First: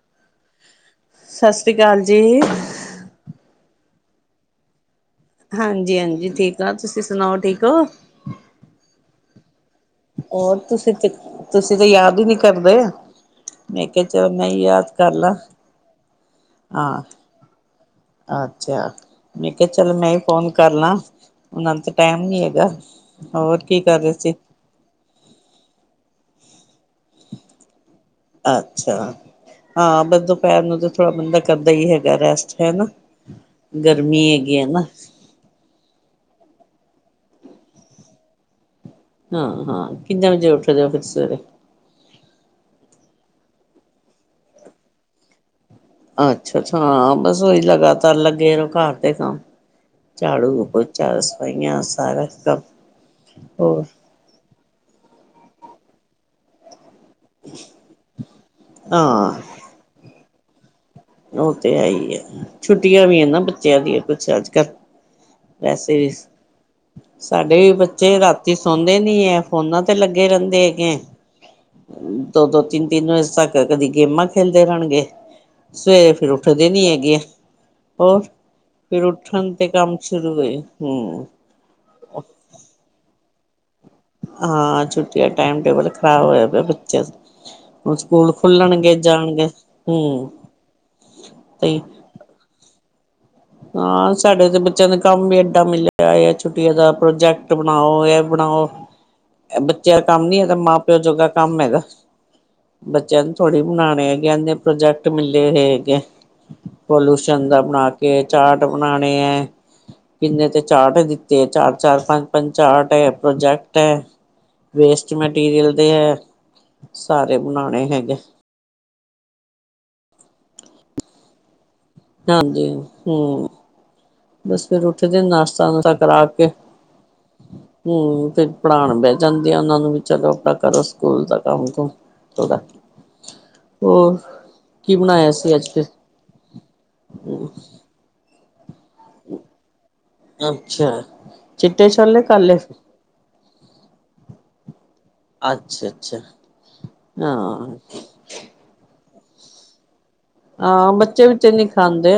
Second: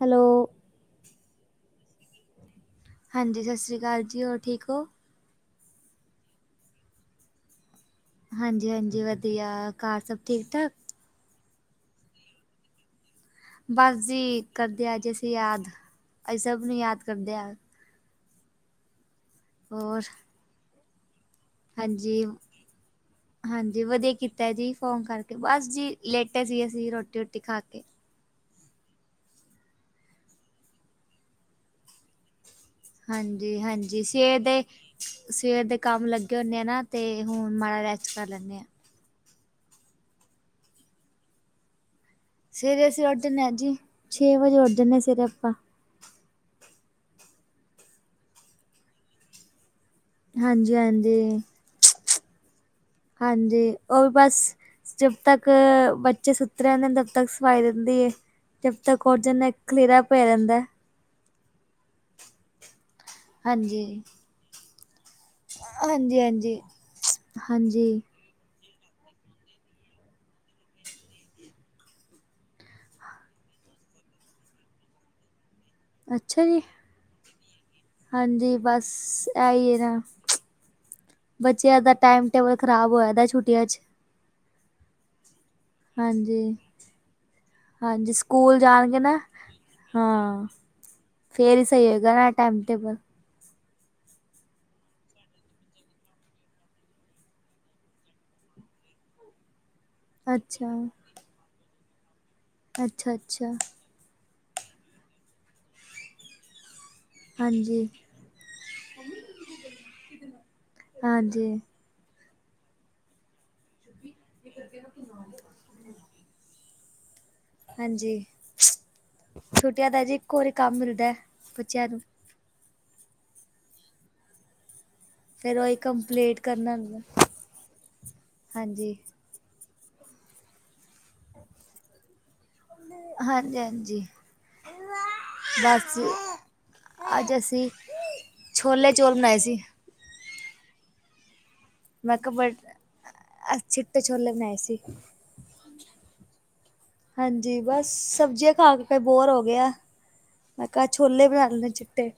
Hello, ਸਤਿ ਸ੍ਰੀ ਅਕਾਲ ਜੀ, ਹਾਂਜੀ, ਸਤਿ ਸ਼੍ਰੀ ਅਕਾਲ ਜੀ ਹੋਰ ਠੀਕ ਹੋ। ਹਾਂਜੀ ਹਾਂਜੀ, ਠੀਕ ਆ ਤੁਸੀਂ ਸੁਣਾਓ ਠੀਕ ਹੋ। ਹਾਂਜੀ ਹਾਂਜੀ, ਵਧੀਆ ਕਾਰ ਸਭ? ਠੀਕ ਹੋਰ, ਠਾਕ? ਤੁਸੀਂ- ਤੁਸੀਂ ਤੇ ਯਾਦ ਹੀ ਨਹੀਂ ਕਰਦੇ। ਮੈਂ ਬਸ ਕਿਹਾ ਜੀ ਚਲ ਮੈਂ ਹੀ ਕਰਦੇ ਯਾਦ ਆ ਕਰ ਅਸੀੇ ਲਾਂ। ਯਾਦ, ਅਸੀ ਸਭ ਨੂੰ ਹਾਂ, ਯਾਦ ਕਰਦੇ ਆ। ਅੱਛਾ, ਮੈਂ ਕਿਹਾ ਚੱਲ ਮੈਂ ਹੀ ਫੋਨ ਕਰ ਲਾਂ। ਉਹਨਾਂ ਨੂੰ ਤਾਂ ਟਾਈਮ ਨੀ ਹੈਗਾ, ਹੋਰ ਕੀ ਹਾਂਜੀ-ਹਾਂਜੀ ਕਰ ਰਹੇ ਵਧੀਆ ਸੀ? ਕੀਤਾ ਜੀ ਫੋਨ ਕਰਕੇ। ਬਸ ਜੀ ਲੇਟੇ ਸੀ ਅਸੀਂ, ਰੋਟੀ-ਰੋਟੀ ਖਾ ਕੇ। ਅੱਛਾ, ਹਾਂ ਬਸ ਦੁਪਹਿਰ ਨੂੰ ਤਾਂ ਥੋੜ੍ਹਾ ਬੰਦਾ? ਕਰਦਾ ਹੀ ਹੈਗਾ ਰੈਸਟ ਹੈਨਾ! ਹਾਂਜੀ, ਹਾਂਜੀ ਗਰਮੀ ਸਵੇਰ ਹੈਗੀ ਦੇ ਹੈ ਨਾ? ਸਵੇਰ ਦੇ ਕੰਮ ਲੱਗੇ ਹੁੰਦੇ ਆ ਨਾ, ਤੇ ਹੁਣ ਮਾੜਾ ਰੈਸਟ ਕਰ ਲੈਂਦੇ ਹਾਂ। ਹਾਂ ਹਾਂ, ਕਿੰਨੇ ਵਜੇ ਉੱਠ ਦੇ ਹੋ ਫਿਰ ਸਵੇਰੇ? ਸਵੇਰੇ ਅਸੀਂ ਉੱਠ ਜਾਂਦੇ ਹਾਂ ਜੀ, ਛੇ ਵਜੇ ਉੱਠ ਜਾਂਦੇ ਹਾਂ ਸਵੇਰੇ ਆਪਾਂ। ਅੱਛਾ- ਅੱਛਾ ਹਾਂ ਬਸ ਉਹੀ, ਲਗਾਤਾਰ ਲੱਗੇ ਰਹੋ ਘਰ ਦੇ ਕੰਮ? ਝਾੜੂ, ਹਾਂਜੀ, ਪੋਚਾ, ਹਾਂਜੀ ਸਫ਼ਾਈਆਂ, ਸਾਰਾ ਕੰਮ ਹੋਰ। ਬਸ ਜਬ ਤੱਕ ਬੱਚੇ ਸੁਤਤੇ! ਤਦੇ ਦਬ ਤੱਕ ਸਫਾਈ ਰਹਿੰਦੀ ਹੈ ਜਦ ਤੱਕ ਹਾਂ ਜਦਾ ਖਲੀਰਾ ਪੈ ਰਹਿੰਦਾ। [inaudible] ਉਹ ਤੇ ਹੈ ਹੀ ਹੈ! ਛੁੱਟੀਆਂ ਵੀ ਹੈ ਨਾ ਬੱਚਿਆਂ ਹਾਂਜੀ, ਦੀਆਂ ਕੁਛ ਅੱਜਕੱਲ। ਵੈਸੇ ਵੀ, ਹਾਂਜੀ, ਹਾਂਜੀ। ਸਾਡੇ ਵੀ ਹਾਂਜੀ, ਬੱਚੇ ਰਾਤੀ? ਬੱਚੇ ਸੌਦੇ ਨੀ ਹੈ, ਫੋਨਾਂ ਤੇ ਲੱਗੇ ਰਹਿੰਦੇ ਹੈਗੇ। ਦੋ, ਦੋ ਤਿੰਨ, ਤਿੰਨ ਵਜੇ ਤੱਕ? ਕਦੀ ਗੇਮਾਂ ਖੇਲਦੇ ਰਹਿਣਗੇ। ਸਵੇਰੇ ਫਿਰ ਅੱਛਾ ਜੀ। ਉੱਠਦੇ ਨੀ ਹੈਗੇ। ਹੋਰ ਹਾਂਜੀ, ਬਸ ਫਿਰ ਉਠਣ ਤੇ ਐਈ ਏ ਕੰਮ ਨਾ। ਸ਼ੁਰੂ ਹੋਏ ਹੂੰ। ਬੱਚਿਆਂ ਦਾ ਟਾਈਮ- ਟੇਬਲ ਖਰਾਬ ਹੋਆ, ਇਹਦਾ ਛੁੱਟੀਆਂ 'ਚ? ਹਾਂ ਛੁੱਟੀਆਂ ਟਾਈਮ ਟੇਬਲ, ਖ਼ਰਾਬ ਹਾਂਜੀ, ਹੋਇਆ ਪਿਆ ਬੱਚੇ ਦਾ? ਹਾਂਜੀ ਸਕੂਲ ਜਾਣਗੇ ਨਾ ਹਮ ਹਾਂ ਫੇਰ ਹੀ ਤੇ ਸਹੀ ਹੋਏਗਾ ਨਾ ਟਾਈਮ ਟੇਬਲ ਹਾਂ ਸਾਡੇ ਤੇ ਬੱਚਿਆਂ ਦਾ ਕੰਮ ਵੀ ਏਡਾ ਮਿਲਿਆ ਹੈ ਛੁੱਟੀਆਂ ਦਾ ਪ੍ਰੋਜੈਕਟ ਬਣਾਓ ਇਹ ਬਣਾਓ। ਇਹ ਬੱਚਿਆਂ ਦਾ ਕੰਮ ਨੀ ਹੈਗਾ ਅੱਛਾ, ਮਾਂ ਪਿਓ ਜੋਗਾ ਕੰਮ ਹੈਗਾ। ਅੱਛਾ, ਬੱਚਿਆਂ ਨੂੰ ਅੱਛਾ। ਥੋੜੀ ਬਣਾਉਣੇ ਆ ਕਹਿੰਦੇ ਪ੍ਰੋਜੈਕਟ ਮਿਲੇ ਰਹੇ ਹੈਗੇ, ਪੋਲੂਸ਼ਨ ਦਾ ਹਾਂਜੀ, ਬਣਾ ਕੇ? ਕੇ ਚਾਰਟ ਬਣਾਣੇ ਹੈ! ਕਿੰਨੇ ਤੇ ਚਾਰਟ ਦਿੱਤੇ ਹਾਂਜੀ, ਚਾਰਟ ਚਾਰ ਪੰਜ- ਪੰਜ ਚਾਰਟ ਹੈ, ਪ੍ਰੋਜੈਕਟ ਹੈ, ਵੇਸਟ ਮੈਟੀਰੀਅਲ ਦੇ ਹੈ। ਸਾਰੇ ਬਣਾਉਣੇ ਹੈਗੇ। ਛੂਟੀਆਂ ਦਾ ਜੀ ਇੱਕੋ ਵਾਰੀ, ਕੰਮ ਮਿਲਦਾ ਹੈ, ਬੱਚਿਆਂ ਨੂੰ,। ਹਾਂਜੀ ਹੂੰ। ਬਸ ਫਿਰ ਉੱਠਦੇ ਫੇਰ ਨਾਸ਼ਤਾ, ਉਹੀ ਨੂਸ਼ਤਾ ਕਰਾ ਕੰਪਲੀਟ ਕੇ ਕਰਨਾ ਹੁੰਦਾ ਹੂ ਫਿਰ ਹਾਂਜੀ ਪੜ੍ਹਾਉਣ ਬੈ ਜਾਂਦੇ। ਜਾਂਦੇ ਆ ਉਹਨਾਂ ਨੂੰ ਵੀ, ਚਲੋ ਆਪਣਾ ਕਰੋ। ਸਕੂਲ ਦਾ ਕੰਮ, ਕੁਮ ਥੋੜਾ ਹਾਂਜੀ ਹਾਂਜੀ ਹੋਰ? ਕੀ ਬਣਾਇਆ ਸੀ ਅੱਜ ਫਿਰ? ਬਸ ਅੱਜ ਅਸੀਂ ਛੋਲੇ ਚੌਲ ਬਣਾਏ ਸੀ। ਅੱਛਾ ਚਿੱਟੇ ਮੈਂ ਛੋਲੇ ਕਿਹਾ ਬੜ ਕਾਲੇ ਅੱਜ ਚਿੱਟੇ ਛੋਲੇ ਬਣਾਏ ਸੀ। ਅੱਛਾ- ਅੱਛਾ ਹਾਂਜੀ ਹਾਂ ਬਸ ਸਬਜ਼ੀਆਂ ਖਾ ਕੇ ਬੋਰ ਹੋ ਗਏ ਆਂ। ਮੈਂ ਕਿਹਾ ਹਾਂ ਬੱਚੇ ਛੋਲੇ ਬਣਾ ਬੁੱਚੇ ਨਹੀਂ ਲੈਣੇ ਚਿੱਟੇ ਖਾਂਦੇ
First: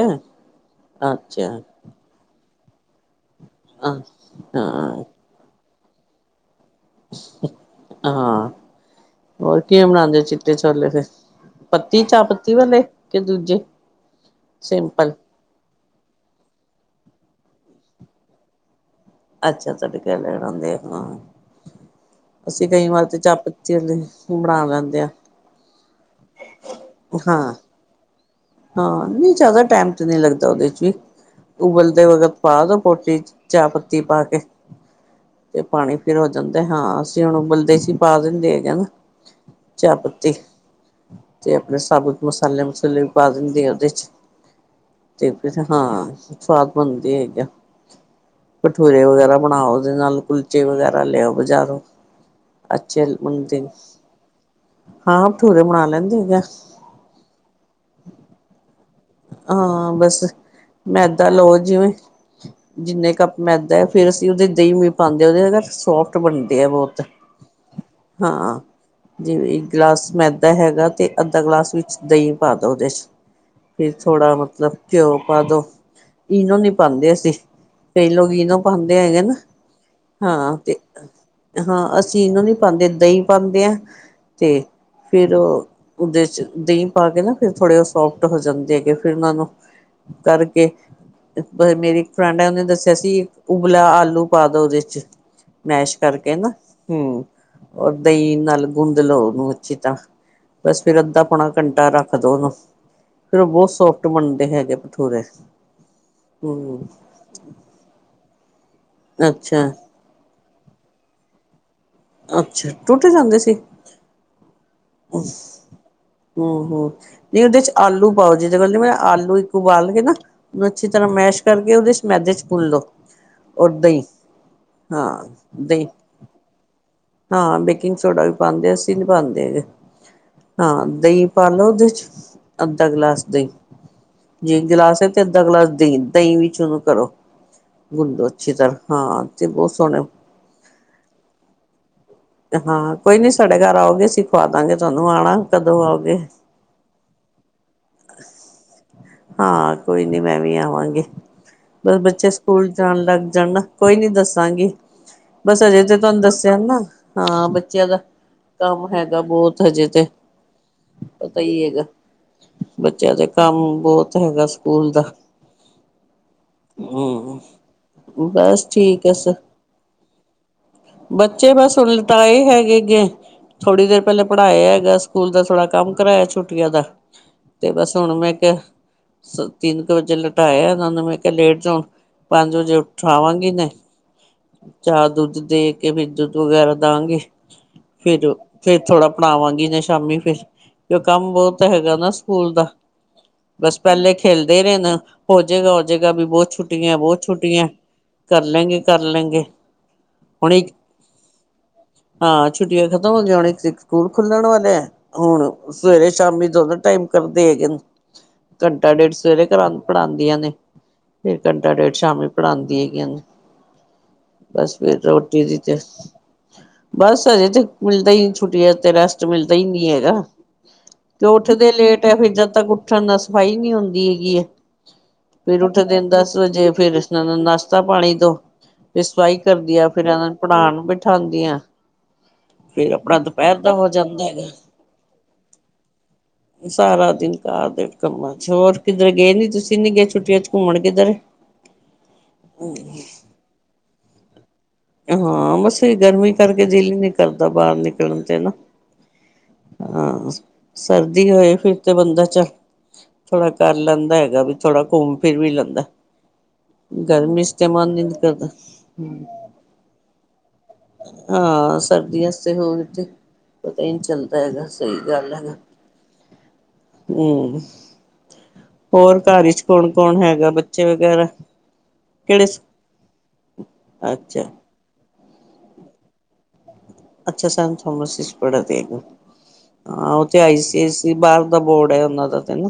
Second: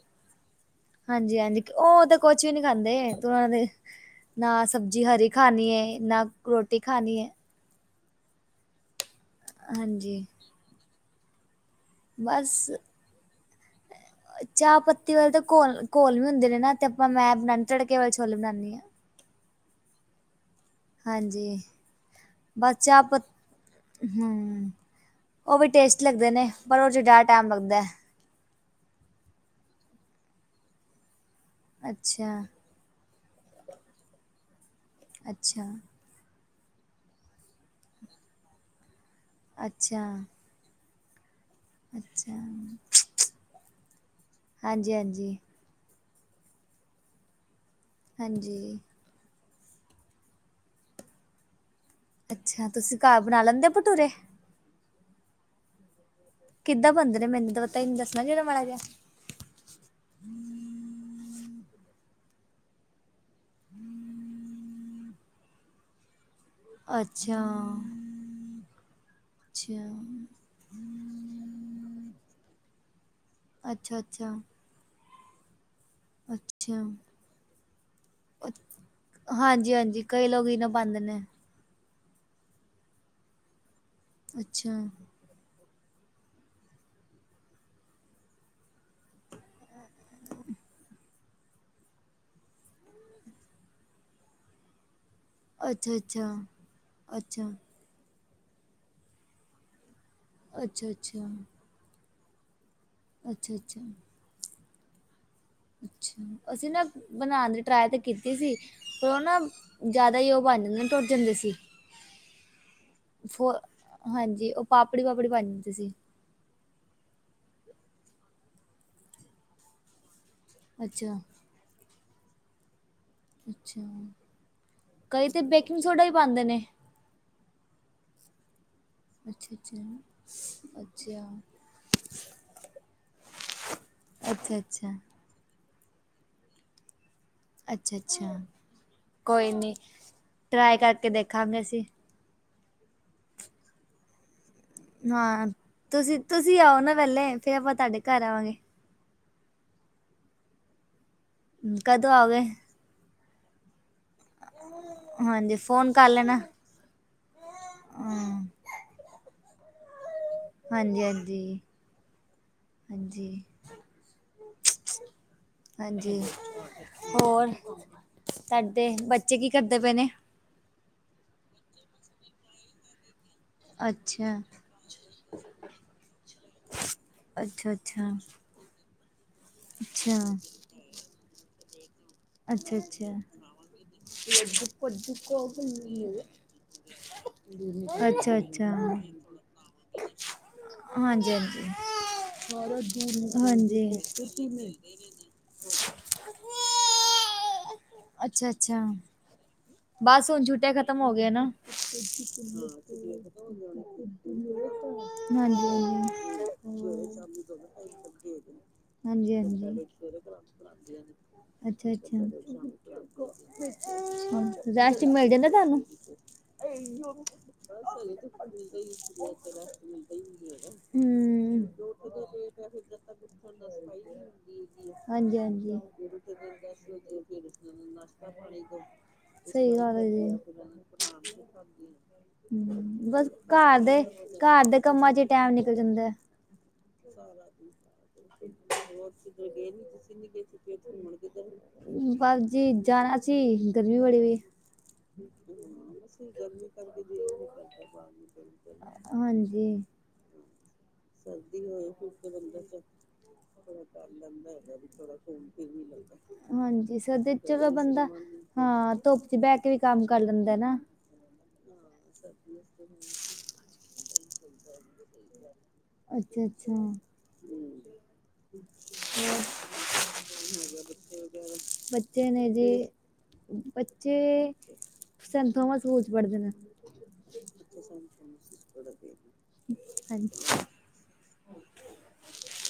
ਹਾਂਜੀ- ਅੱਛਾ ਹਾਂਜੀ ਉਹ ਤਾਂ ਕੁਛ ਵੀ ਨਹੀਂ ਖਾਂਦੇ ਉਨਾਂ ਦੇ ਹਾਂ ਨਾ ਹਾਂ ਸਬਜ਼ੀ ਹਰੀ ਖਾਣੀ ਨਾ ਰੋਟੀ ਖਾ ਹਾਂ ਹੋਰ ਕਿਵੇ ਬਣਾਉਦੇ ਹਾਂਜੀ ਚਿੱਟੇ ਛੋਲੇ ਫਿਰ ਪੱਤੀ ਚਾਹ ਬਸ ਪੱਤੀ ਵਾਲੇ ਕਿ ਦੂਜੇ ਚਾਹ ਸਿੰਪਲ ਪੱਤੀ ਵਾਲੇ ਤੇ ਘੋਲ ਘੋਲ ਵੀ ਹੁੰਦੇ ਨੇ ਨਾ ਤੇ ਆਪਾਂ ਮੈਂ ਬ ਤੜਕੇ ਵਾਲੇ ਛੋਲੇ ਬਣਾਉਂਦੀ ਹਾਂ। ਅੱਛਾ ਤੁਹਾਡੇ ਕਹਿ ਲੈਣ ਹੁੰਦੇ ਆ। ਹਾਂ ਹਾਂਜੀ ਅਸੀਂ ਬਸ ਕਈ ਵਾਰ ਪ ਤੇ ਚਾਹ ਪੱਤੀ ਬਣਾ ਹਮ ਲੈਂਦੇ ਆ। ਉਹ ਵੀ ਟੇਸਟ ਲੱਗਦੇ ਨੇ ਪਰ ਉਹ 'ਚ ਡਿਆ ਟਾਈਮ ਹਾਂ ਲੱਗਦਾ। ਹਾਂ ਨਹੀਂ ਜ਼ਿਆਦਾ ਟਾਈਮ ਤੇ ਨਹੀਂ ਲੱਗਦਾ ਉਹਦੇ 'ਚ ਵੀ ਉਬਲਦੇ ਵਕਤ ਅੱਛਾ ਪਾ ਦੋ ਪੋਟਲੀ ਚਾਹ ਪੱਤੀ ਪਾ ਕੇ ਤੇ ਅੱਛਾ ਪਾਣੀ ਫਿਰ ਹੋ ਜਾਂਦੇ ਹਾਂ ਅਸੀਂ ਹੁਣ ਉਬਲਦੇ ਸੀ ਪਾ ਦੇ ਦੇ ਹੈਗਾ ਨਾ। ਚਾਹ ਅੱਛਾ ਪੱਤੀ ਤੇ ਆਪਣੇ ਸਾਬੂਤ ਅੱਛਾ ਮਸਾਲੇ ਮਸੁਲੇ ਪਾ ਦਿੰਦੇ ਉਹਦੇ 'ਚ ਹਾਂਜੀ ਤੇ ਹਾਂਜੀ ਫਿਰ ਹਾਂ ਸਵਾਦ ਬਣਦੇ ਹੈਗੇ ਆ। ਹਾਂਜੀ ਭਠੂਰੇ ਵਗੈਰਾ ਬਣਾਓ ਉਹਦੇ ਨਾਲ ਕੁਲਚੇ ਵਗੈਰਾ ਲਿਆਓ ਬਜ਼ਾਰੋਂ ਅੱਛਾ ਤੁਸੀਂ ਅੱਛੇ ਘਰ ਬਣਾ ਬਣਦੇ ਲੈਂਦੇ ਭਟੂਰੇ ਹਾਂ ਭਠੂਰੇ ਬਣਾ ਲੈਂਦੇ ਹੈਗੇ। ਕਿੱਦਾਂ ਬੰਦੇ ਨੇ ਮੈਨੂੰ ਤਾਂ ਪਤਾਨੂੰ ਦੱਸਣਾ ਜ ਉਹੜ ਮਾੜਾ ਜਿਹਾ ਹਾਂ ਬਸ ਮੈਦਾ ਲਓ ਜਿਵੇਂ ਜਿੰਨੇ ਕੱਪ ਮੈਦਾ ਹੈ ਫੇਰ ਅਸੀਂ ਉਹਦੇ ਦਹੀਂ ਵੀ ਪਾਉਂਦੇ ਉਹਦੇ ਸੋਫਟ ਬਣਦੇ। ਬਹੁਤ ਅੱਛਾ ਹਾਂ ਜਿਵੇਂ ਅੱਛਾ ਗਲਾਸ ਮੈਦਾ ਹੈਗਾ ਤੇ ਅੱਧਾ ਗਲਾਸ ਵਿੱਚ ਦਹੀਂ ਪਾ ਦਉ ਉਹਦੇ 'ਚ ਫਿਰ ਅੱਛਾ ਥੋੜ੍ਹਾ ਅੱਛਾ ਮਤਲਬ ਘਿਓ ਪਾ ਦੋ ਇਨੋ ਨੀ ਅੱਛਾ ਪਾਉਂਦੇ ਅਸੀਂ ਕਈ ਲੋਕ ਇਨੋ ਪਾਉਣ ਦੇ ਹੈ ਹਾਂਜੀ ਹਾਂਜੀ ਕਈ ਲੋਕ ਹਾਂ ਇਨਾ ਤੇ ਪਾਉਂਦੇ ਨੇ ਹਾਂ ਅਸੀਂ ਇਹਨਾਂ ਨਹੀਂ ਪਾਉਂਦੇ ਦਹੀਂ ਪਾਉਂਦੇ ਹਾਂ ਤੇ ਅੱਛਾ ਫਿਰ ਫਿਰ ਉਹ ਉਹਦੇ 'ਚ ਦਹੀਂ ਪਾ ਕੇ ਨਾ ਫਿਰ ਥੋੜੇ ਉਹ ਸੋਫਟ ਹੋ ਜਾਂਦੇ ਹੈਗੇ ਫਿਰ ਉਹਨਾਂ ਨੂੰ ਕਰਕੇ ਮੇਰੀ ਇੱਕ ਫਰੈਂਡ ਹੈ ਉਹਨੇ ਦੱਸਿਆ ਸੀ ਉਬਲਾ ਆਲੂ ਪਾ ਦੋ ਉਹਦੇ 'ਚ ਅੱਛਾ, ਮੈਸ਼ ਕਰਕੇ ਅੱਛਾ। ਨਾ ਅੱਛਾ, ਹੂੰ। ਅੱਛਾ, ਔਰ ਦਹੀਂ ਨਾਲ ਗੁੰਦ ਲਾਉਣ ਨੂੰ ਅੱਛੀ ਤਰਾਂ ਬਸ ਅੱਛਾ, ਫਿਰ ਅੱਧਾ ਪੌਣਾ ਘੰਟਾ ਰੱਖ ਦੋਨੋ, ਅੱਛਾ, ਅੱਛਾ, ਭਠੂਰੇ ਅੱਛਾ, ਅਸੀਂ ਹੂੰ ਨਾ ਬਣਾ ਦੇ। ਟਰਾਏ ਤੇ ਕੀਤੀ ਸੀ, ਫਿਰ ਉਹ ਨਾ ਅੱਛਾ ਜ਼ਿਆਦਾ ਹੀ ਉਹ ਬਣ ਜਾਂਦੇ ਟੁੱਟ ਜਾਂਦੇ ਸੀ। ਅੱਛਾ ਟੁੱਟ ਜਾਂਦੇ ਫੋ ਸੀ। ਹਾਂਜੀ ਉਹ ਪਾਪੜੀ- ਪਾਪੜੀ ਬਣ ਜਾਂਦੀ ਸੀ। ਹੂੰ -ਹੂੰ ਨਹੀਂ ਉਹਦੇ 'ਚ ਆਲੂ ਪਾਓ ਜਿਦੋਂ ਮੈਂ ਆਲੂ ਇੱਕ ਉਬਾਲ ਕੇ ਨਾ ਉਹਨੂੰ ਅੱਛੀ ਤਰ੍ਹਾਂ ਅੱਛਾ, ਮੈਸ਼ ਕਰਕੇ ਉਹਦੇ ਮੈਦੇ 'ਚ ਗੁੰਨਲੋ। ਅੱਛਾ ਕਈ ਤਾਂ ਬੇਕਿੰਗ ਦਹੀਂ ਸੋਡਾ ਵੀ ਪਾਉਂਦੇ ਨੇ। ਹਾਂ ਬੇਕਿੰਗ ਸੋਡਾ ਪਾਂਦੇ ਅਸੀਂ ਨੀ ਪਾਂਦੇ ਅੱਛਾ, ਹੈਗੇ ਅੱਛਾ, ਹਾਂ ਦਹੀਂ ਅੱਛਾ। ਪਾ ਲੋ ਉਹਦੇ 'ਚ ਅੱਧਾ ਗਲਾਸ ਦਹੀ ਅੱਛਾ ਅੱਛਾ, ਗਲਾਸ ਤੇ ਅੱਧਾ ਗਲਾਸ ਦਹੀਂ -ਦਹੀਂ ਵਿਚ ਉਹਨੂੰ ਕਰੋ। ਅੱਛਾ, ਗੁੰਨੋ ਅੱਛਾ। ਅੱਛੀ ਤਰ੍ਹਾਂ ਹਾਂ ਤੇ ਕੋਈ ਬਹੁਤ ਨੀ ਸੋਹਣੇ ਟਰਾਈ ਕਰਕੇ ਦੇਖਾਂਗੇ ਅਸੀਂ, ਸਾਡੇ ਘਰ ਆਉਗੇ, ਅਸੀਂ ਪਾ ਦਾਂਗੇ ਤੁਹਾਨੂੰ ਆਣਾ ਹਾਂ, ਕਦੋਂ ਆਓ ਗੇ। ਤੁਸੀਂ, ਤੁਸੀਂ ਆਓ, ਨਾ ਪਹਿਲੇ ਫੇਰ ਆਪਾਂ ਤੁਹਾਡੇ ਘਰ ਆਵਾਂਗੇ। ਹਾਂ ਕੋਈ ਨੀ ਮੈਂ ਵੀ ਆਵਾਂਗੀ, ਹਮ, ਬਸ ਕਦੋਂ ਬੱਚੇ ਆਓਗੇ? ਸਕੂਲ ਜਾਣ ਲੱਗ ਜਾਣ ਕੋਈ ਨੀ ਦੱਸ। ਦੱਸਾਂਗੇ ਹਾਂਜੀ ਬਸ ਅਜੇ ਫੋਨ ਤੇ ਕਰ ਤੁਹਾਨੂੰ ਲੈਣਾ ਦੱਸਿਆ ਨਾ ਹਾਂ ਬੱਚਿਆਂ ਦਾ, ਹਾਂ ਕੰਮ ਹੈਗਾ ਬਹੁਤ ਹਜੇ ਤੇ, ਹਾਂਜੀ ਪਤਾ ਹਾਂਜੀ ਹੀ ਹੈਗਾ, ਬੱਚਿਆਂ ਦੇ ਹਾਂਜੀ ਕੰਮ ਬਹੁਤ ਹੈਗਾ ਸਕੂਲ ਦਾ, ਹਾਂਜੀ ਹੂੰ ਹੋਰ, ਬਸ ਤੁਹਾਡੇ ਠੀਕ ਹੈ ਸਰ ਬੱਚੇ ਕੀ ਕਰਦੇ ਪਏ ਨੇ? ਬੱਚੇ ਬਸ ਲਿਟਾਏ ਹੈਗੇ। ਥੋੜ੍ਹੀ ਦੇਰ ਪਹਿਲੇ ਅੱਛਾ ਪੜ੍ਹਾਇਆ ਹੈਗਾ, ਸਕੂਲ ਦਾ ਥੋੜ੍ਹਾ ਕੰਮ ਕਰਾਇਆ ਛੁੱਟੀਆਂ ਦਾ। ਅੱਛਾ ਤੇ ਬਸ ਅੱਛਾ ਹੁਣ ਮੈਂ ਕਿਹਾ, ਤਿੰਨ ਵਜੇ ਅੱਛਾ ਲਟਾਇਆ, ਇਹਨਾਂ ਨੂੰ ਮੈਂ ਕਿਹਾ ਲੇਟ ਜਾਣ ਪੰਜ ਵਜੇ ਅੱਛਾ ਅੱਛਾ ਉਠਾਵਾਂਗੀ ਨੇ। ਚਾਹ ਦੁੱਧ ਦੇ ਕੇ ਫਿਰ ਦੁੱਧ ਵਗੈਰਾ ਦਵਾਂਗੇ। ਅੱਛਾ, ਅੱਛਾ। ਪੜਾਵਾਂਗੀ, ਨਾ ਸ਼ਾਮੀ ਫਿਰ ਕਿ ਕੰਮ ਹਾਂਜੀ ਬਹੁਤ ਹੈਗਾ ਨਾ ਸਕੂਲ ਦਾ। ਹਾਂਜੀ ਹਾਂਜੀ, ਬਸ ਪਹਿਲੇ ਖੇਲਦੇ ਰਹੇ ਨੇ, ਹੋਜਏਗਾ ਹੋਜਏਗਾ, ਵੀ ਬਹੁਤ ਛੁੱਟੀਆਂ ਬਹੁਤ ਛੁੱਟੀਆਂ ਕਰ ਅੱਛਾ ਲੈਂਗੇ ਅੱਛਾ ਕਰ ਲੈਂਗੇ। ਬਸ ਹੁਣ ਛੁਟੀਆ ਖਤਮ ਹੋ ਗਏ ਨਾ, ਹਾਂ ਛੁੱਟੀਆਂ ਖਤਮ ਹੋ ਗਈਆਂ ਹੁਣ ਇੱਕ ਸਕੂਲ ਖੁੱਲਣ ਵਾਲੇ ਐ ਹੁਣ ਹਾਂਜੀ, ਸਵੇਰੇ ਸ਼ਾਮੀ ਦੋਨੋ ਟਾਈਮ ਹਾਂਜੀ, ਕਰਦੇ ਹੈਗੇ ਨੇ ਘੰਟਾ ਡੇਢ ਹਾਂਜੀ, ਸਵੇਰੇ ਕਰਾ ਹਾਂਜੀ ਪੜ੍ਹਾਦੀਆਂ ਨੇ ਫਿਰ ਘੰਟਾ ਡੇਢ ਅੱਛਾ-ਅੱਛਾ। ਸ਼ਾਮੀ ਪੜ੍ਹਾਦੀ ਹੈਗੀਆਂ ਨੇ ਬਸ ਫਿਰ ਰੈਸਟ ਮਿਲ ਰੋਟੀ ਜਾਂਦਾ ਦੀ ਤੇ ਤੁਹਾਨੂੰ, ਬਸ ਹਜੇ ਤੇ ਮਿਲਦਾ ਹੀ ਛੁੱਟੀਆਂ ਤੇ ਰੈਸਟ ਮਿਲਦਾ ਹੀ ਨਹੀਂ ਹੈਗਾ [unintelligible] ਤੇ ਉੱਠਦੇ ਲੇਟ ਆ ਫਿਰ ਜਦ ਤੱਕ ਉੱਠਣ ਦਸ, ਫਿਰ ਹਾਂਜੀ-ਹਾਂਜੀ। ਉੱਠਦੇ ਨੇ ਦਸ ਵਜੇ ਫਿਰ ਇਹਨਾਂ ਨੂੰ ਨਾਸ਼ਤਾ ਪਾਣੀ ਦੋ ਫਿਰ ਸਫਾਈ ਸਹੀ ਕਰਦੀ ਆ ਗੱਲ ਫਿਰ ਹੈ ਇਹਨਾਂ ਨੂੰ ਜੀ, ਪੜ੍ਹਾਉਣ ਬਿਠਾਉਂਦੀ ਆ ਫਿਰ ਆਪਣਾ ਬਸ ਦੁਪਹਿਰ ਦਾ ਘਰ ਹੋ ਦੇ ਜਾਂਦਾ ਹੈਗਾ ਘਰ ਦੇ ਕੰਮਾਂ ਚ ਹੀ ਟੈਮ ਟਾਈਮ ਨਿਕਲ ਜਾਂਦਾ। ਸਾਰਾ ਦਿਨ ਘਰ ਦੇ ਕੰਮ, ਛੁੱਟੀਆਂ ਚ ਘੁੰਮਣ ਕਿੱਧਰ ਬਸ ਜੀ ਜਾਣਾ, ਗਰਮੀ ਬੜੀ ਹੋਈ, ਹਾਂ ਬਸ ਗਰਮੀ ਕਰਕੇ ਦਿਲ ਹੀ, ਨੀ ਕਰਦਾ ਬਾਹਰ ਨਿਕਲਣ ਤੇ ਨਾ, ਹਾਂਜੀ [unintelligible] ਹਾਂ ਸਰਦੀ ਹੋਏ ਫਿਰ ਤੇ ਬੰਦਾ ਚੱਲ ਥੋੜਾ ਕਰ ਲੈਂਦਾ ਹੈਗਾ ਵੀ ਥੋੜਾ ਘੁੰਮ ਫਿਰ ਵੀ ਲੈਂਦਾ ਹਾਂਜੀ ਸਰਦੇ ਗਰਮੀ ਚ ਤੇ ਮਨ ਹੀ ਬੰਦਾ, ਨੀ ਕਰਦਾ ਹਾਂ, ਧੁੱਪ ਚ ਬਹਿ ਕੇ ਵੀ ਕੰਮ ਕਰ ਲੈਂਦਾ ਨਾ, ਹਾਂ ਸਰਦੀ ਵਸਤੇ ਹੋਰ ਇੱਥੇ ਪਤਾ ਹੀ ਨਹੀਂ ਚੱਲਦਾ। ਹੈਗਾ ਸਹੀ ਗੱਲ ਹੈਗਾ ਅੱਛਾ, ਅੱਛਾ, ਹਮ ਹੋਰ ਘਰ ਵਿਚ ਕੌਣ ਕੌਣ ਹੈਗਾ ਬੱਚੇ ਵਗੈਰਾ ਬੱਚੇ ਕਿਹੜੇ ਨੇ ਜੀ, ਬੱਚੇ ਅੱਛਾ [unintelligible] ਪੜ੍ਹਦੇ ਨੇ ਅੱਛਾ ਸੈਂ ਥੋਮਸਿਸ ਪੜਾ ਤੇ ਹੈਗਾ ਹਾਂਜੀ ਉੱਥੇ ਆਈ, ਬਾਹਰ ਦਾ ਬੋਰਡ ਹੈ ਉਹਨਾਂ ਦਾ ਤੇ ਨਾ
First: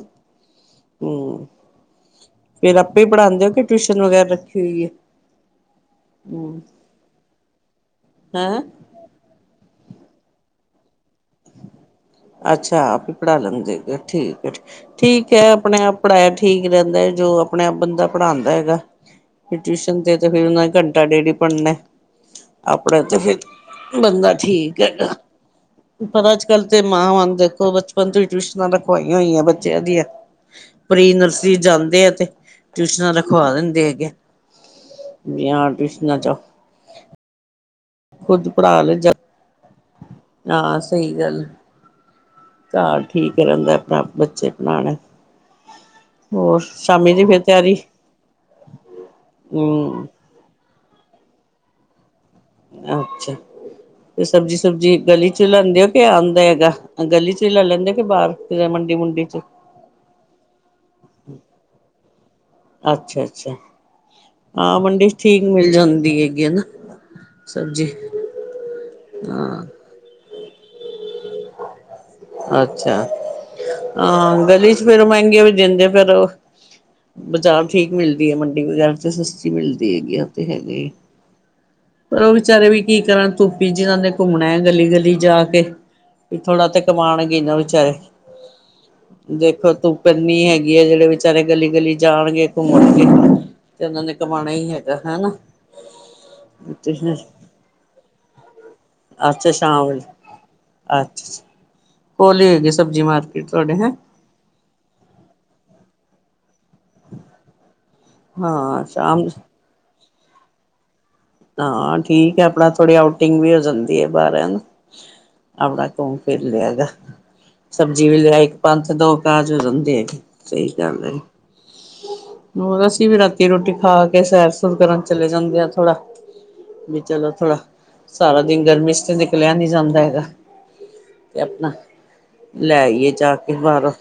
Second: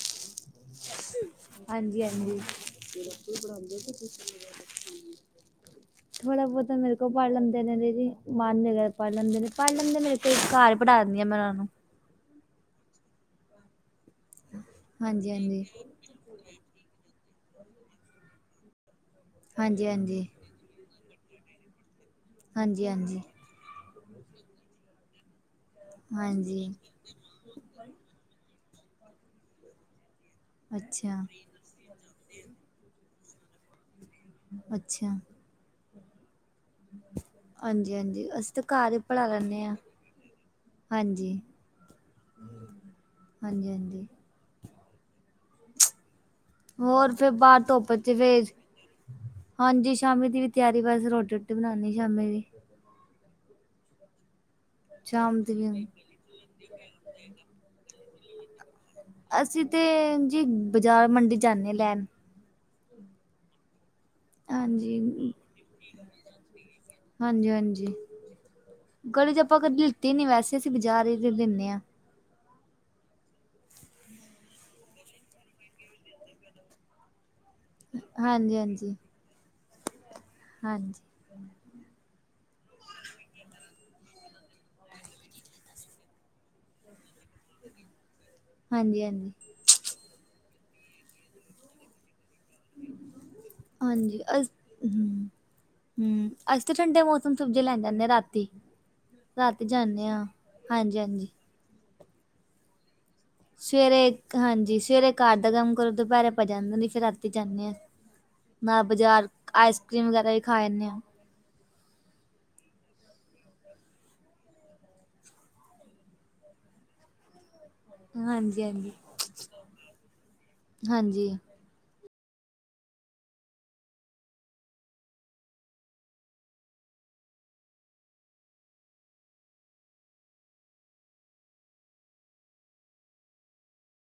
ਹੂੰ, ਹਾਂਜੀ-ਹਾਂਜੀ। ਫੇਰ ਆਪੇ ਹੀ ਪੜ੍ਹਾਂਦੇ ਹੋ ਕਿ ਟਿਊਸ਼ਨ ਵਗੈਰਾ ਰੱਖੀ ਹੋਈ ਹੈ? ਥੋੜਾ ਹੂੰ ਬਹੁਤ ਪੜ੍ਹ ਲੈਂਦੇ ਨੇ ਦੀਦੀ ਹੈਂ ਮਨ ਮਗਾ ਪੜ੍ਹ ਲੈਂਦੇ ਨੇ ਪੜ੍ਹ ਲੈਂਦੇ, ਮੇਰੇ ਤੇ ਘਰ ਪੜਾ ਦਿੰਦੀ ਆ ਮੈਂ ਉਹ ਨੂੰ ਅੱਛਾ ਆਪ ਹੀ ਪੜ੍ਹਾ ਲੈਂਦੇ ਠੀਕ ਹੈ ਹਾਂਜੀ ਠੀਕ ਹੈ, ਹਾਂਜੀ ਆਪਣੇ ਆਪ ਪੜ੍ਹਾਇਆ ਠੀਕ ਰਹਿੰਦਾ ਜੋ ਆਪਣੇ ਆਪ ਬੰਦਾ ਪੜ੍ਹਾਉਂਦਾ ਹੈਗਾ, ਹਾਂਜੀ ਟਿਊਸ਼ਨ ਤੇ ਹਾਂਜੀ ਤੇ ਫਿਰ ਉਹਨਾ ਘੰਟ ਡੇਡੀ ਨੇਪੜਨਾ ਨੇ ਹਾਂਜੀ ਆਪਣਾ ਤੇ ਹਾਂਜੀ ਫਿਰ ਬੰਦਾ ਠੀਕ ਹੈਗਾ। ਪਰ ਅੱਜ-ਕੱਲ੍ਹ ਹਾਂਜੀ ਤੇ ਮਾਂਵਾਂ ਦੇਖੋ ਬਚਪਨ ਤੋਂ ਹੀ ਟਿਊਸ਼ਨਾਂ ਰਖਵਾਈਆਂ ਹੋਈਆਂ ਬੱਚਿਆਂ ਦੀਆਂ। ਪ੍ਰੀ ਅੱਛਾ ਨਰਸਰੀ ਜਾਂਦੇ ਆ, ਤੇ ਟਿਊਸ਼ਨਾਂ ਰਖਵਾ ਦਿੰਦੇ ਹੈਗੇ। ਅੱਛਾ [unintelligible] ਹਾਂਜੀ, ਹਾਂਜੀ ਖੁਦ ਅਸੀਂ ਤਾਂ ਘਰ ਲੈ ਹੀ ਜਾ ਪੜ੍ਹਾ ਲੈਂਦੇ ਹਾਂ। ਹਾਂ ਸਹੀ ਹਾਂਜੀ ਗੱਲ ਐ, ਚਾਲ ਠੀਕ ਹਾਂਜੀ ਰਹਿੰਦਾ ਆਪਣਾ ਹਾਂਜੀ ਬੱਚੇ ਬਣਾਣਾ, ਹੋਰ ਫਿਰ ਬਾਹਰ ਤਿਆਰੀ ਧੂੱਪ ਤੇ ਫਿਰ, ਹਾਂਜੀ ਹਮ ਸ਼ਾਮੀ ਦੀ ਵੀ ਤਿਆਰੀ ਬਸ ਰੋਟੀ, ਰੋਟੀ ਬਣਾਉਾਨਣੀ ਸ਼ਾਮੀ ਦੀ। ਅੱਛਾ ਤੇ ਸਬਜ਼ੀ ਸੁਬਜੀ ਗਲੀ ਸ਼ਾਮ ਚ ਦੀ ਲਾਉਦੇ ਵੀ ਔ ਕੇ ਆਉਂਦਾ ਹੈਗਾ। ਗਲੀ ਚ ਵੀ ਲੈ ਲੈਂਦੇ ਕਿ ਬਾਹਰ ਫ ਮੰਡੀ ਮੁੰਡੀ ਚ, ਅਸੀਂ ਤੇ ਜੀ ਬਾਜ਼ਾਰ ਮੰਡੀ ਜਾਂਦੇ ਲੈਣ, ਅੱਛਾ, ਅੱਛਾ, ਹਾਂ ਹਾਂਜੀ ਮੰਡੀ ਠੀਕ ਮਿਲ ਜਾਂਦੀ ਹੈਗੀ, ਹਨਾ ਹਾਂਜੀ ਸਬਜ਼ੀ, ਹਾਂਜੀ ਗਲੀ ਚ ਆਪਾਂ ਹਾਂ ਕਦੇ ਲਿੱਤੀ ਨੀ ਵੈਸੇ ਅਸੀਂ ਬਜ਼ਾਰ ਲੈਂਦੇ ਹਾਂ। ਅੱਛਾ ਅਹ ਗਲੀ ਚ ਫੇਰ ਮਹਿੰਗੇ ਵੀ ਦਿੰਦੇ ਫਿਰ, ਬਾਜ਼ਾਰ ਠੀਕ ਮਿਲਦੀ ਹੈ, ਹਾਂਜੀ ਮੰਡੀ ਵਗੈਰਾ ਹਾਂਜੀ ਤੇ ਸਸਤੀ ਮਿਲਦੀ ਹੈਗੀ ਆ ਤੇ ਹੈਗੇ ਹੀ ਹਾਂਜੀ ਪਰ ਉਹ ਵਿਚਾਰੇ ਵੀ ਕੀ ਕਰਨ ਧੂਪੀ ਜਿਨਾਂ ਨੇ ਘੁੰਮਣਾ ਹੈ, ਗਲੀ ਗਲੀ ਜਾ ਕੇ ਵੀ ਥੋ ਨਾ ਤੇ ਕਮਾਉਣਗੇ ਨਾ ਵਿਚਾਰੇ ਹਾਂਜੀ ਹਾਂਜੀ ਦੇਖੋ ਤੂੰ, ਪੰਨੀ ਹੈਗੀ ਹੈ, ਜਿਹੜੇ ਵਿਚਾਰੇ ਗਲੀ ਗਲੀ ਜਾਣਗੇ। ਘ ਮੁੜ ਕੇ ਤੇ ਉਹਨਾਂ ਨੇ ਕਮਾਉਣਾ ਹੀ ਹੈਗਾ ਹਨਾ। ਹੂੰ, ਅਸੀਂ ਤਾਂ ਠੰਡੇ ਮੌਸਮ ਸਬਜ਼ੀਆਂ ਲੈਣ ਜਾਂਦੇ ਹਾਂ ਰਾਤੀ। ਅੱਛਾ ਰਾਤੀ ਸ਼ਾਮ ਵੇਲੇ ਜਾਂਦੇ ਹਾਂ, ਹਾਂਜੀ-ਹਾਂਜੀ। ਪੋਲੀ ਹੈਗੀ ਸਬਜ਼ੀ ਮਾਰ, ਸਵੇਰੇ ਹਾਂਜੀ ਸਵੇਰੇ ਕਾਰ ਦਾ ਕੰਮ ਕਰੋ ਦੁਪਹਿਰੇ ਪੈ ਜਾਂਦਾ। ਫਿਰ ਰਾਤੀ ਜਾਂਦੇ ਹਾਂ ਨਾ ਹਾਂ ਸ਼ਾਮ ਬਾਜ਼ਾਰ ਆਈਸ ਕ੍ਰੀਮ ਵਗੈਰਾ ਹੀ ਖਾ ਲਦੇ ਹਾਂ। ਹਾਂ ਠੀਕ ਹੈ ਆਪਣਾ ਥੋੜ੍ਹੀ ਆਊਟਿੰਗ ਵੀ ਹੋ ਜਾਂਦੀ ਹੈ, ਬਾਹਰ ਹਨਾ। ਆਪਣਾ ਘੁੰਮ ਫਿਰ ਲਿਆ। ਸਬਜ਼ੀ ਵੀ ਲਿਆ, ਇੱਕ ਹਾਂਜੀ ਪੰਥ ਹਾਂਜੀ ਦੋ ਕਾਜ ਹੋ ਜਾਂਦੇ ਆ ਸਹੀ ਗੱਲ ਐ। ਹਾਂਜੀ ਉਹ ਅਸੀਂ ਵੀ ਰਾਤੀ ਰੋਟੀ ਖਾ ਕੇ, ਸੈਰ ਸੁਰ ਕਰਨ ਚਲੇ ਜਾਂਦੇ ਆ ਥੋੜਾ। ਵੀ ਚਲੋ ਥੋੜਾ ਸਾਰਾ ਦਿਨ ਗਰਮੀ ਚ ਤੇ ਨਿਕਲਿਆ ਨੀ ਜਾਂਦਾ ਹੈਗਾ। ਤੇ ਆਪਣਾ ਲੈ ਆਏ ਜਾ ਕੇ ਬਾਹਰੋਂ,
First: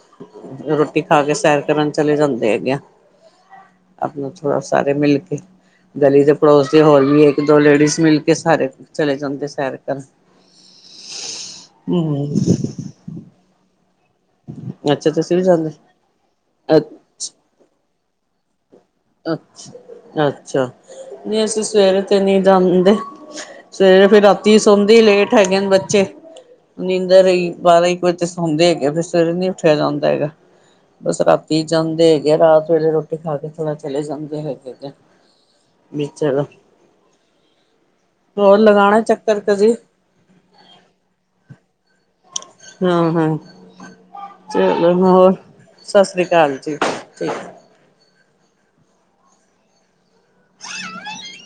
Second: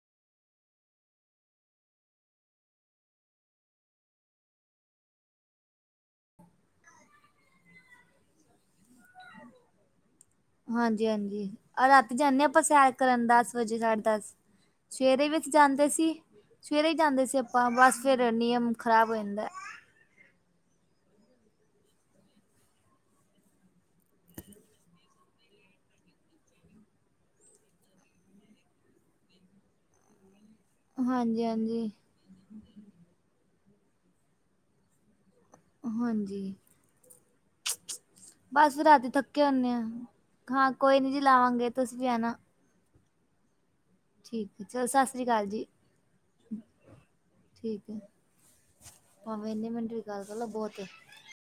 ਰੋਟੀ ਖਾ ਕੇ ਸੈਰ ਕਰਨ ਚਲੇ ਜਾਂਦੇ ਹੈਗੇ ਆ। ਆਪ ਨੂੰ ਥੋੜਾ ਸਾਰੇ ਮਿਲ ਕੇ, ਗਲੀ ਦੇ ਪੜੋਸ ਦੇ ਹੋਰ, ਦੋ ਲੇਡੀਜ਼ ਮਿਲ ਕੇ ਸਾਰੇ, ਚਲੇ ਜਾਂਦੇ ਸੈਰ ਕਰਨ ਹਾਂਜੀ, ਹਾਂਜੀ ਰਾਤੀ ਜਾਂਦੇ ਹਾਂ ਹਮ ਆਪਾਂ ਸੈਰ ਕਰਨ ਦਸ ਵਜੇ ਸਾਢੇ ਦਸ ਸਵੇਰੇ ਵੀ ਜਾਂਦੇ ਸੀ ਸਵੇਰੇ ਹੀ ਅੱਛਾ ਜਾਂਦੇ ਸੀ। ਆਪਾਂ ਬਸ ਫੇਰ ਨਿਯਮ ਖ਼ਰਾਬ ਹੋ ਅੱ ਜਾਂਦਾ ਅੱਛਾ ਨਹੀਂ, ਅਸੀਂ ਸਵੇਰੇ ਤੇ ਨਹੀਂ ਜਾਦੇ। ਸਵੇਰੇ ਫਿਰ ਰਾਤੀ ਸੌਣਦੀ ਲੇਟ ਹੈਗੇ ਨੇ ਬੱਚੇ। ਨੀਂਦਰ ਹੀ ਬਾਰਾਂ ਇੱਕ ਵਜੇ ਤੇ ਸੌਂਦੇ ਹੈਗੇ, ਫਿਰ ਸਵੇਰੇ ਨੀ ਉੱਠਿਆ ਜਾਂਦਾ ਹੈਗਾ। ਬਸ ਹਾਂਜੀ ਰਾਤੀ ਹਾਂਜੀ ਜਾਂਦੇ ਹੈਗੇ ਆ ਰਾਤ ਵੇਲੇ ਰੋਟੀ ਖਾ ਕੇ ਥੋੜ੍ਹਾ ਚਲੇ ਜਾਂਦੇ ਹੈਗੇ। ਹਾਂਜੀ ਬ ਹੋਰ ਬਸ ਫਿਰ ਲਗਾਉਣਾ ਰਾਤੀ ਚੱਕਰ ਥੱਕੇ ਹੁੰਦੇ ਕਦੀ ਹਾਂ ਹਾਂ ਕੋਈ ਨਹੀਂ ਜੀ ਲਾਵਾਂਗੇ ਤੁਸੀਂ ਵੀ ਹੈ ਆਨਾ। ਹਾਂ ਹੂੰ, ਹੈ ਚਲੋ ਸਤਿ ਸ਼੍ਰੀ ਹੋਰ ਅਕਾਲ ਜੀ ਸਤਿ ਸ੍ਰੀ ਅਕਾਲ ਜੀ, ਠੀਕ ਹੈ ਭਾਵੇਂ ਇੰਨੇ ਮਿੰਟ ਦੀ ਗੱਲ ਕਰਲੋ ਬਹੁਤ